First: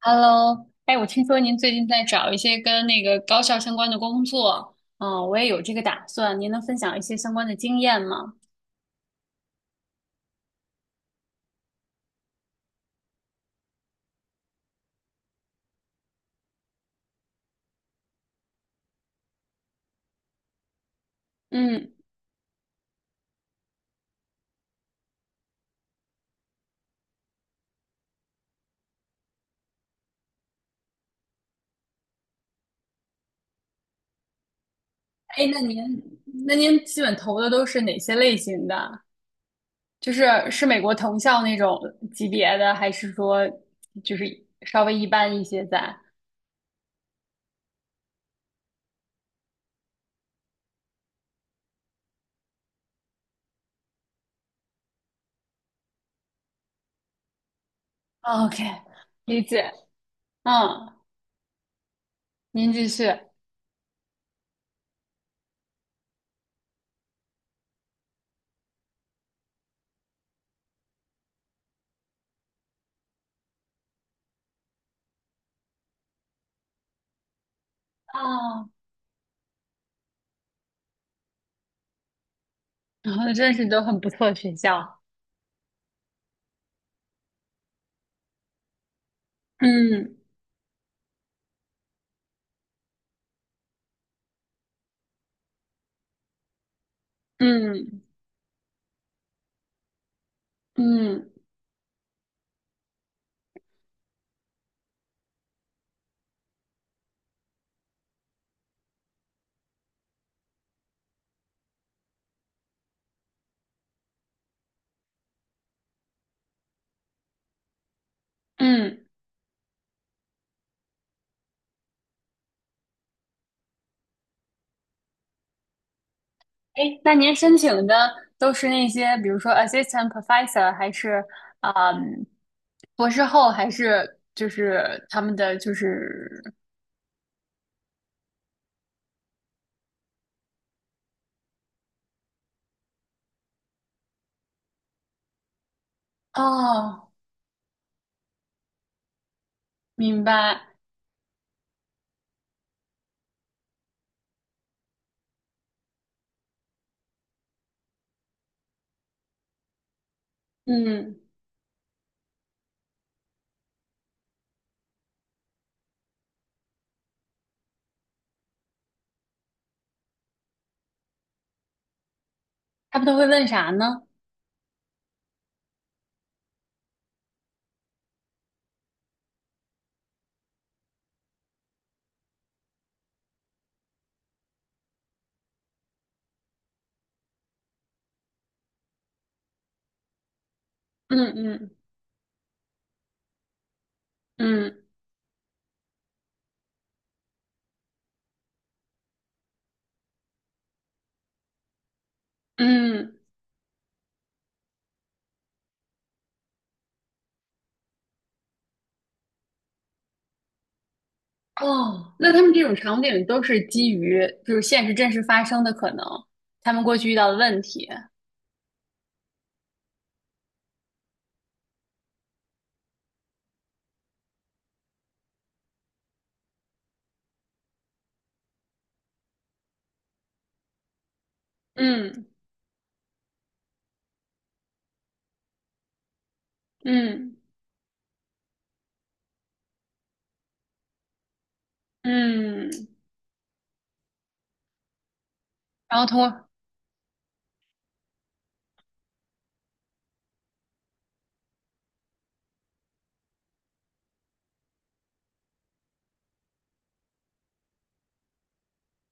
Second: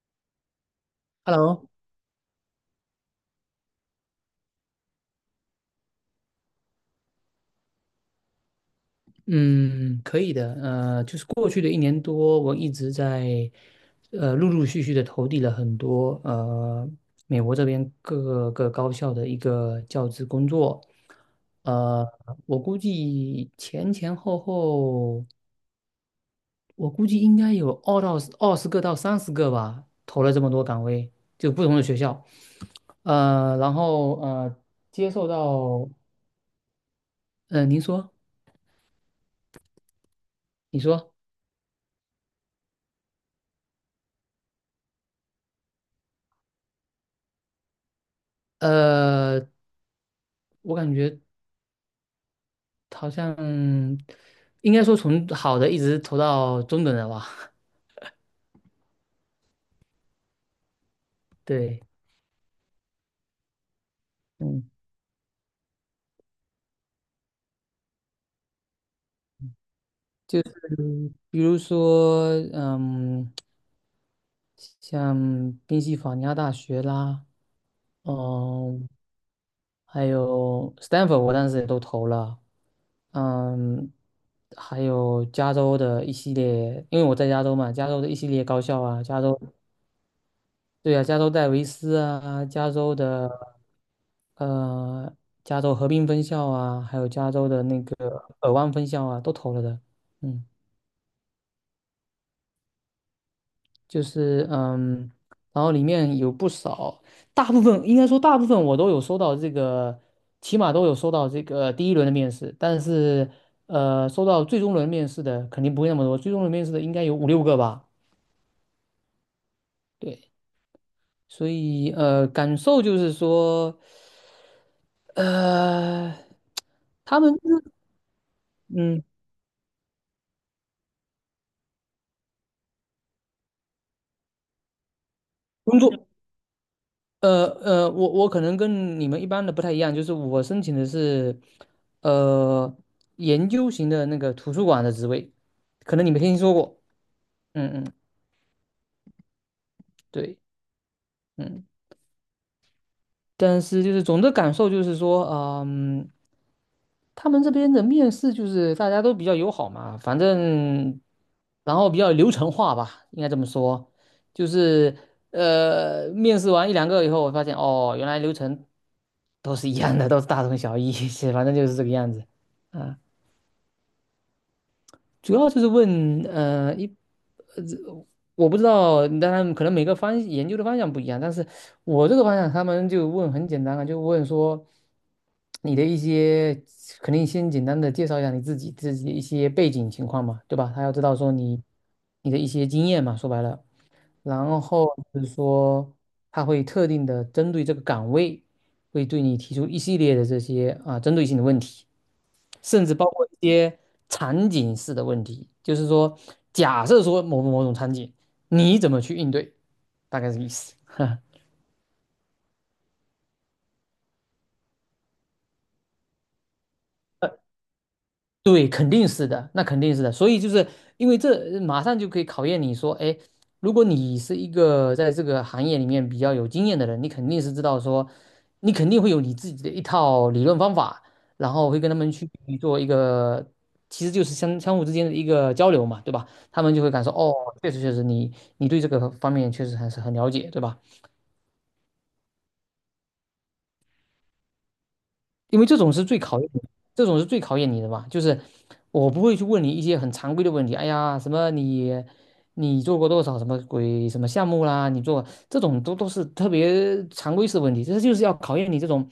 Hello，哎，我听说您 Hello，最近在找一些跟那个高校相关的工作，嗯，我也有这个打算，您能分享一些相关的经验吗？嗯，可以的。就是过去的一年多，我一直在陆陆续续的投递了很多美国这边各个高校的一个教职工作。嗯。呃，我估计前前后后，我估计应该有二十个到三十个吧，投了这么多岗位，就不同的学校。呃，然后呃，接受哎，那您到那您基本投的都是您哪说，些类型的？就是是美你国说，藤校那种级别的，还是说就是稍微一般一些在呃，我感觉。好像应该说从好的一直投到中等的吧。？OK，理解。嗯，对，您继续。嗯，就是比如说，像宾夕法尼亚大学啦，啊，嗯，还有 Stanford，我当时也都投了，然后真是都嗯，很不错的学还校。有加州的一系列，因为我在加州嘛，加州的一系列高校啊，加州，嗯对啊，加州戴维斯啊，加州的。呃，加州河滨分校啊，还有加州的那嗯个尔湾分校啊，都投了的。嗯，嗯就是然后里面有不少，大部分应该说大部分我都有收到这个，起码都有收到这个第一轮的面试，但是收到最终轮面试的肯定不会那么多，最终轮面试的应该有五六个吧。嗯，对，所以感受就是说，呃，哎，那他们您申是请的都是那嗯，些，比如说 assistant professor，还是嗯博士后，还是就是他们的就工作。是。我可能跟你们一般的不太一样，就是我申请的是，呃，研究型的那个图书馆的职位，可能你没听说过，哦，嗯嗯，明对，白。嗯，但是就是总的感受就是说，他们这边的面试就是大家都比较友好嘛，反正嗯，然后比较流程化吧，应该这么说，就是面试完一两个以后，我发现哦，原来流程都是一样的，都是大同小异，是反正就是这个样子，他啊，们都会问啥呢？主要就是问呃一呃我不知道，当然可能每个研究的方向不一样，但是我这个方向他们就问很简单啊，就问说。你的一些，肯定先简单的介绍一下你自己的一些背景情况嘛，对吧？他要知道嗯说你嗯你的一些经验嘛，说白了，然嗯后就是说他会特定的针对这个岗位，会对你提出一系列的这些啊针对性的问题，甚至包嗯，括一些场景式的问题，就是说假设说某某某种场景，你怎么去应对，大概是意思。哦，那他们这种场景都是基于就是现实真实发生的可能，他们过去遇到的问题。对，肯定是的，那肯定是的。所以就是因为这马上就可以考验你说，哎，如果你是一个在这个行业里面比较有经验的人，你肯定是知道说，你肯定会有你自己的一套理论方法，然后会跟他们嗯去做一个，其实就是相互之间的一个交流嘛，对吧？他们就会感受，哦，嗯确实你对这个方面确实还是很了解，对吧？嗯，因为这种然是后通最考过。验你这种是最考验你的吧？就是我不会去问你一些很常规的问题，哎呀，什么你做过多少什么鬼什么项目啦，你做这种都是特别常规式的问题，这就是要考验你这种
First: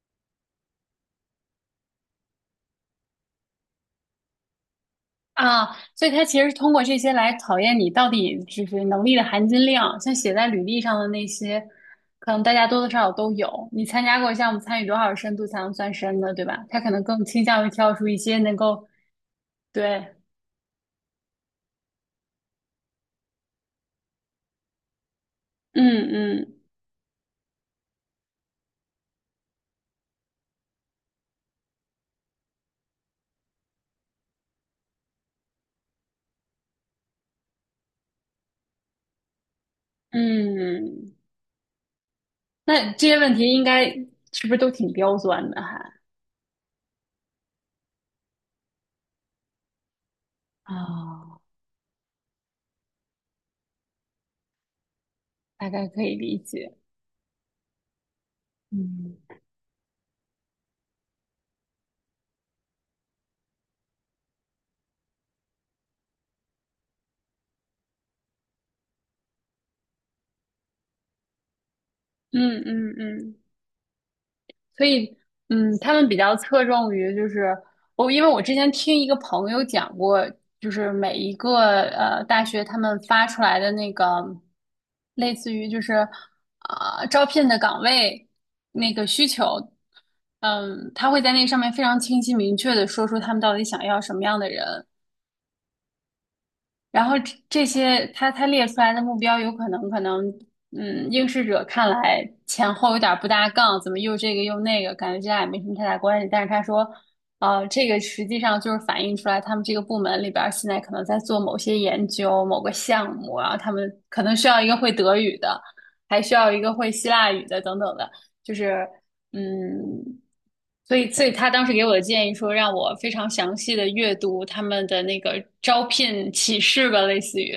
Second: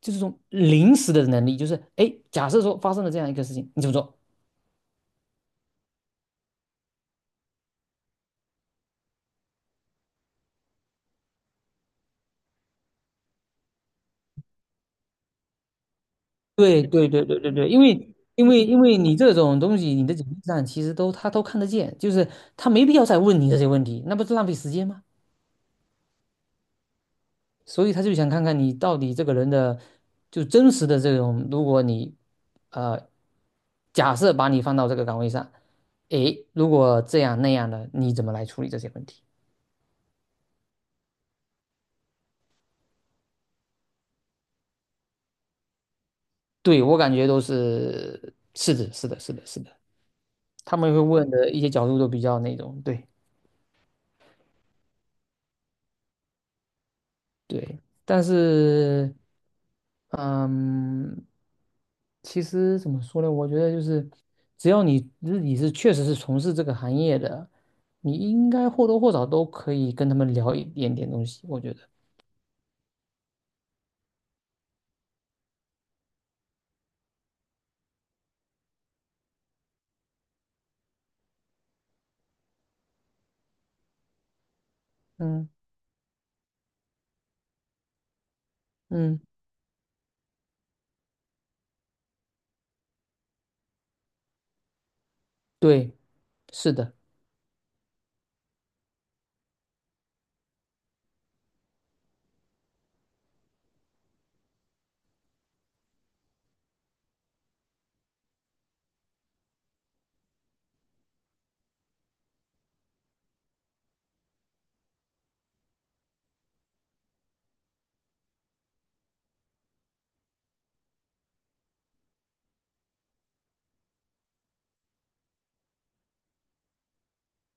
就是这种临时的能力，就是哎，假设说发生了这样一个事情，你怎么做？啊，所以他其实是通过这些来考验你到底就是能力的含金量，像写在履历上的那些，可能大家多多少少都有。你参加过项目，参与多少深度才能算深的，对吧？他对可能对更对对倾对向对，于因挑出为。一些能因够。为你这种东西，你的对。简历上其实都他都看得见，就是他没必要再问你这些问题，那不是浪费时间吗？嗯嗯所以他就想看看你到底这个人的就真实的这种，如果你呃假设把你放到这个岗位上，诶，如果这样那样的，你怎么来处理这些问题？嗯，那这些问题应该是不是都挺刁钻的还？对，我感觉都是是的，是的，是的，是的，他们会问啊，的一些角度都比较那种，对。大概可以理解。对，但是，嗯。嗯，其实怎么说呢？我觉得就是，只要你自己是确实是从事这个行业的，你应该或多或少都可以跟他们聊一点点东西。我觉得，嗯嗯嗯。所以，嗯，他们比较侧重于就是我，因为我之前听一个朋友讲过，就是每一个大学他们发出来的那个类嗯似于就是啊、招聘的岗位那个嗯，需求，嗯，他会在那上面非常清晰明确的说出他们到底想要什么样的人，对，是的。然后这些他列出来的目标，有可能，嗯，应试者看来前后有点不搭杠，怎么又这个又那个，感觉这俩也没什么太大关系。但是他说，这个实际上就是反映出来他们这个部门里边儿现在可能在做某些研究、某个项目啊，然后他们可能需要一个会德语的，还需要一个会希腊语的等等的，就是。嗯，所以所以他当时给我的建议说，让我非常详细的阅读他们的那个招聘启事吧，类似于，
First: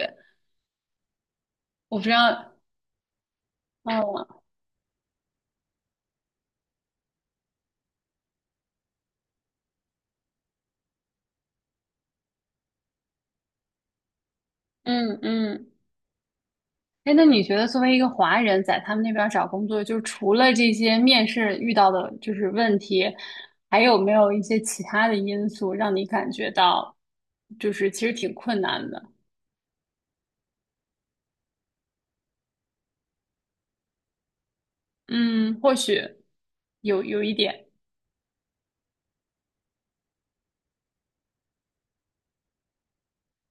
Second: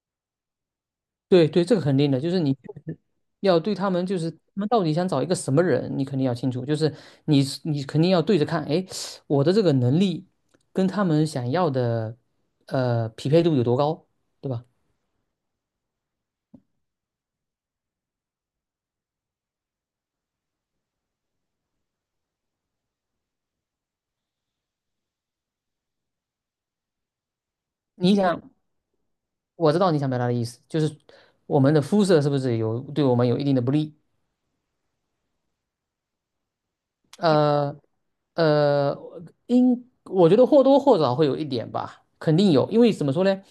对对，这个肯我不知定的，就是道。你确实要对他们，就哦，是他们到底想找一个什么人，你肯定要清楚，就是你肯定要对着看，哎，我的这个能力跟他们想要的匹配度有多高，对吧？嗯嗯。哎，那你觉得作为一个华人，在他们那边儿找工作，就是除了这些面试遇到的就是问题，还有没有一些其他的因素让你感觉到，就是其实你挺想，困难的？我知道你想表达的意思，就是我们的肤色是不是对我们有一定的不利，嗯，或许有一点。呃呃，我觉得或多或少会有一点吧，肯定有，因为怎么说呢，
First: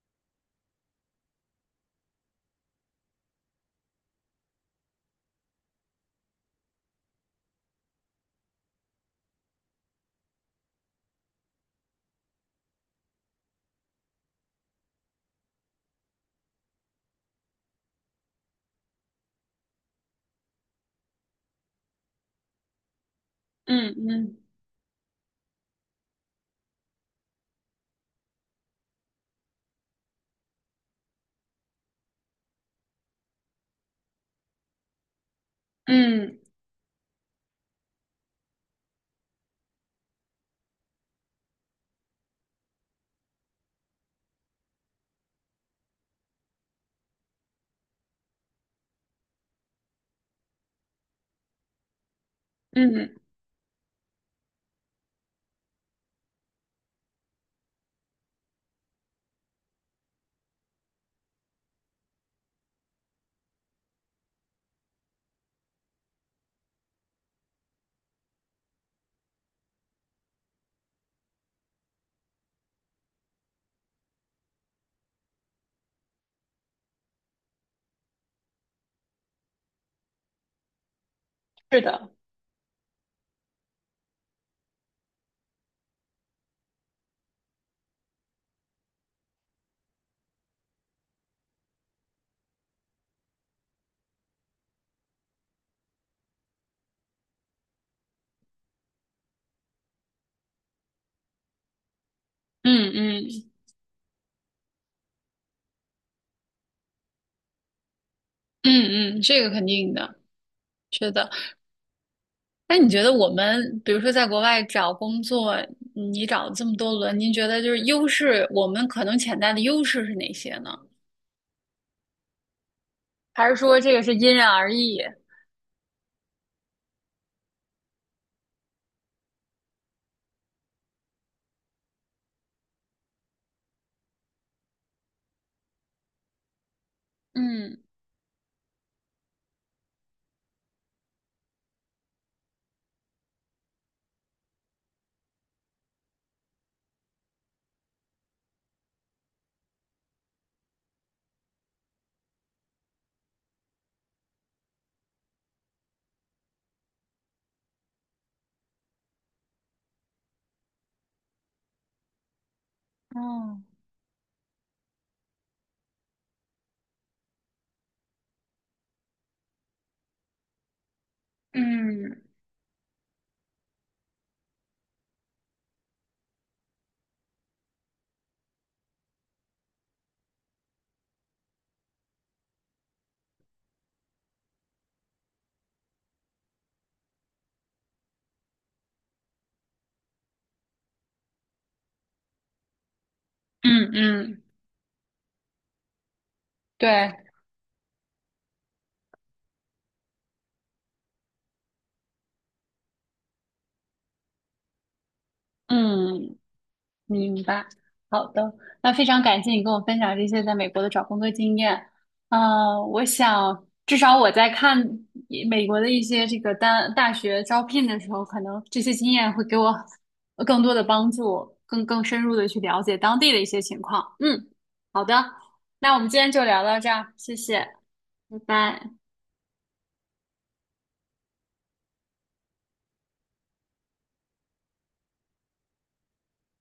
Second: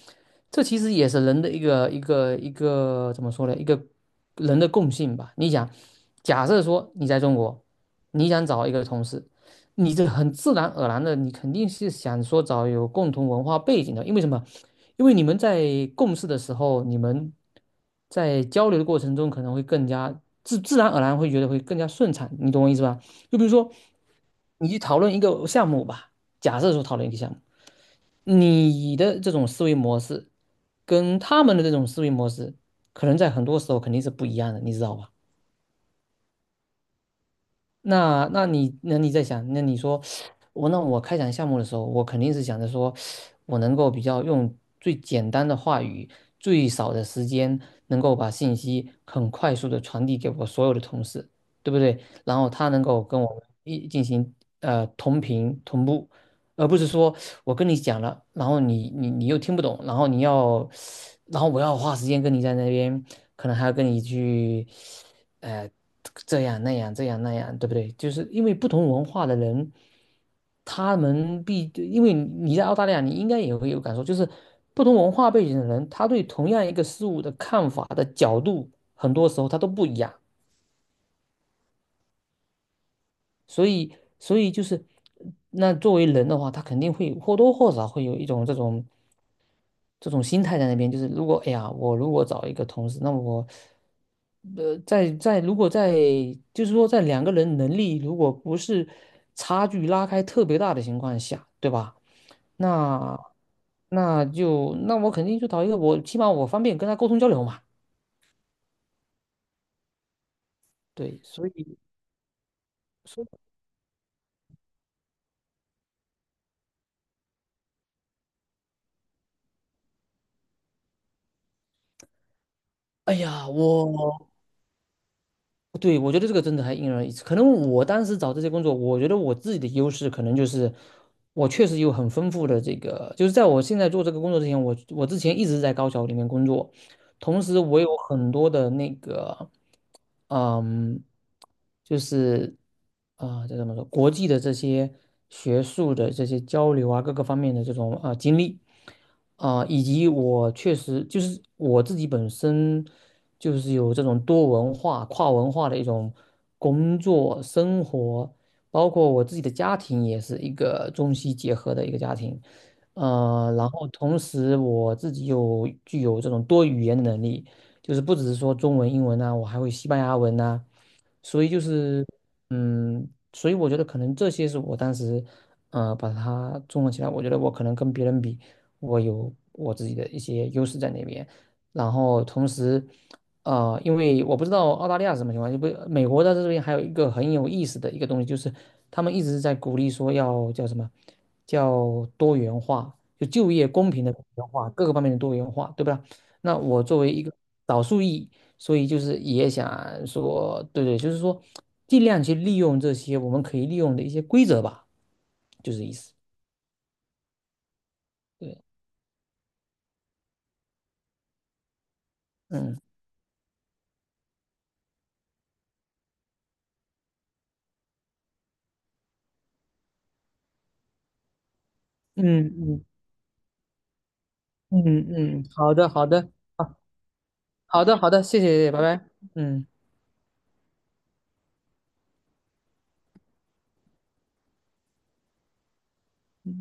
这其实也是人的一个怎么说呢，一个人的共性吧。你想，假设说你在中国，你想找一个同事，你这很自然而然的，你肯定是想说找有共同文化背景的，因为什么？因为你们在共事的时候，你们在交流的过程中可能会更加自然而然会觉得会更加顺畅，你懂我意思吧？就比如说，嗯嗯你去讨论一个项目吧，假设说讨论一个项目，你的这种思维模式跟他们的这种思维模式，可能在很多时候肯定是不一样的，你知道吧？嗯那你在想，那你说那我开展项目的时候，我肯定是想着说，我能够比较用最简单的话语，最少的时间，能够把信息很快速的传递给我所有的同事，对不对？然后他能够嗯，跟我们一进行同频同步，而不是说我跟你讲了，然后你你又听不懂，然后你要，然后我要花时间跟你在那边，可能还要跟你去，呃，这样那样这样那样，对不对？就是因为不同文化的人，他们必，因为你在澳大利亚，你应该也会有感受，就是不同文化背景的人，他对同样一个事物的看法的角度，很多时候他都不一样，是的。所以就是。那作为人的话，他肯定会或多或少会有一种这种心态在那边，就是如果哎呀，我如果找一个同事，那我在如果在就是说在两个人能力如果不是差距拉开特别大的情况下，对吧？嗯那嗯就那我肯定就找一个我起码我方便跟他沟通交流嘛。嗯嗯，这个肯定的，是对，的。所以那你觉得说，我们，比如说在国外找工作，嗯你找这么多轮，您觉得就是优势，我们可能潜在的优势是哪些呢？哎还呀，是说这个是因人而异？对，我觉得这个真的还因人而异。可能我当时找这些工作，我觉得我自己的优势可能就是，我确实有很丰富的这个，就是在我现在做这个工作之前，我之前一直在高校里面工作，同时我嗯。有很多的那个，嗯，就是啊，这、怎么说，国际的这些学术的这些交流啊，各个方面的这种啊、经历。啊、以及我确实就是我自己本身就是有这种多文化、跨文化的一种工作、生活，包括我自己的家庭也是一个中西结合的一个家庭，嗯然后同时我自己又具有这种多语言的能力，就是不只是说中文、英文呐、我还会西班牙文呐、所以就是嗯嗯，所以我觉得可能这些是我当时把它综合起来，我觉得我可能跟别人比。我有我自己的一些优势在那边。然后同时，因为我不知道澳大利亚是什么情况，就不美国在这边还有一个很有意思的一个东西，就是他们一直在鼓励说要叫什么，叫多元化，就业嗯公平的多嗯，元化，各个方面的多元化，对吧？那我作为对。一个少数裔，所以就是也想说，对对，就是说尽量去利用这些我们可以利用的一些规则吧，就是意思。嗯。明白，好的。对，那非常感谢你跟我分享这些在美国的找工作经验。嗯。我想至少我在看一美国的一些这个单大学招聘的时候，可能这些经验会给我更多的帮助，更深入的嗯去了嗯，解当地的一些情况。嗯，好的。嗯嗯，好的那我们好今天的，就聊好到这儿，谢谢，好的好的，拜谢谢，拜拜。拜，嗯。嗯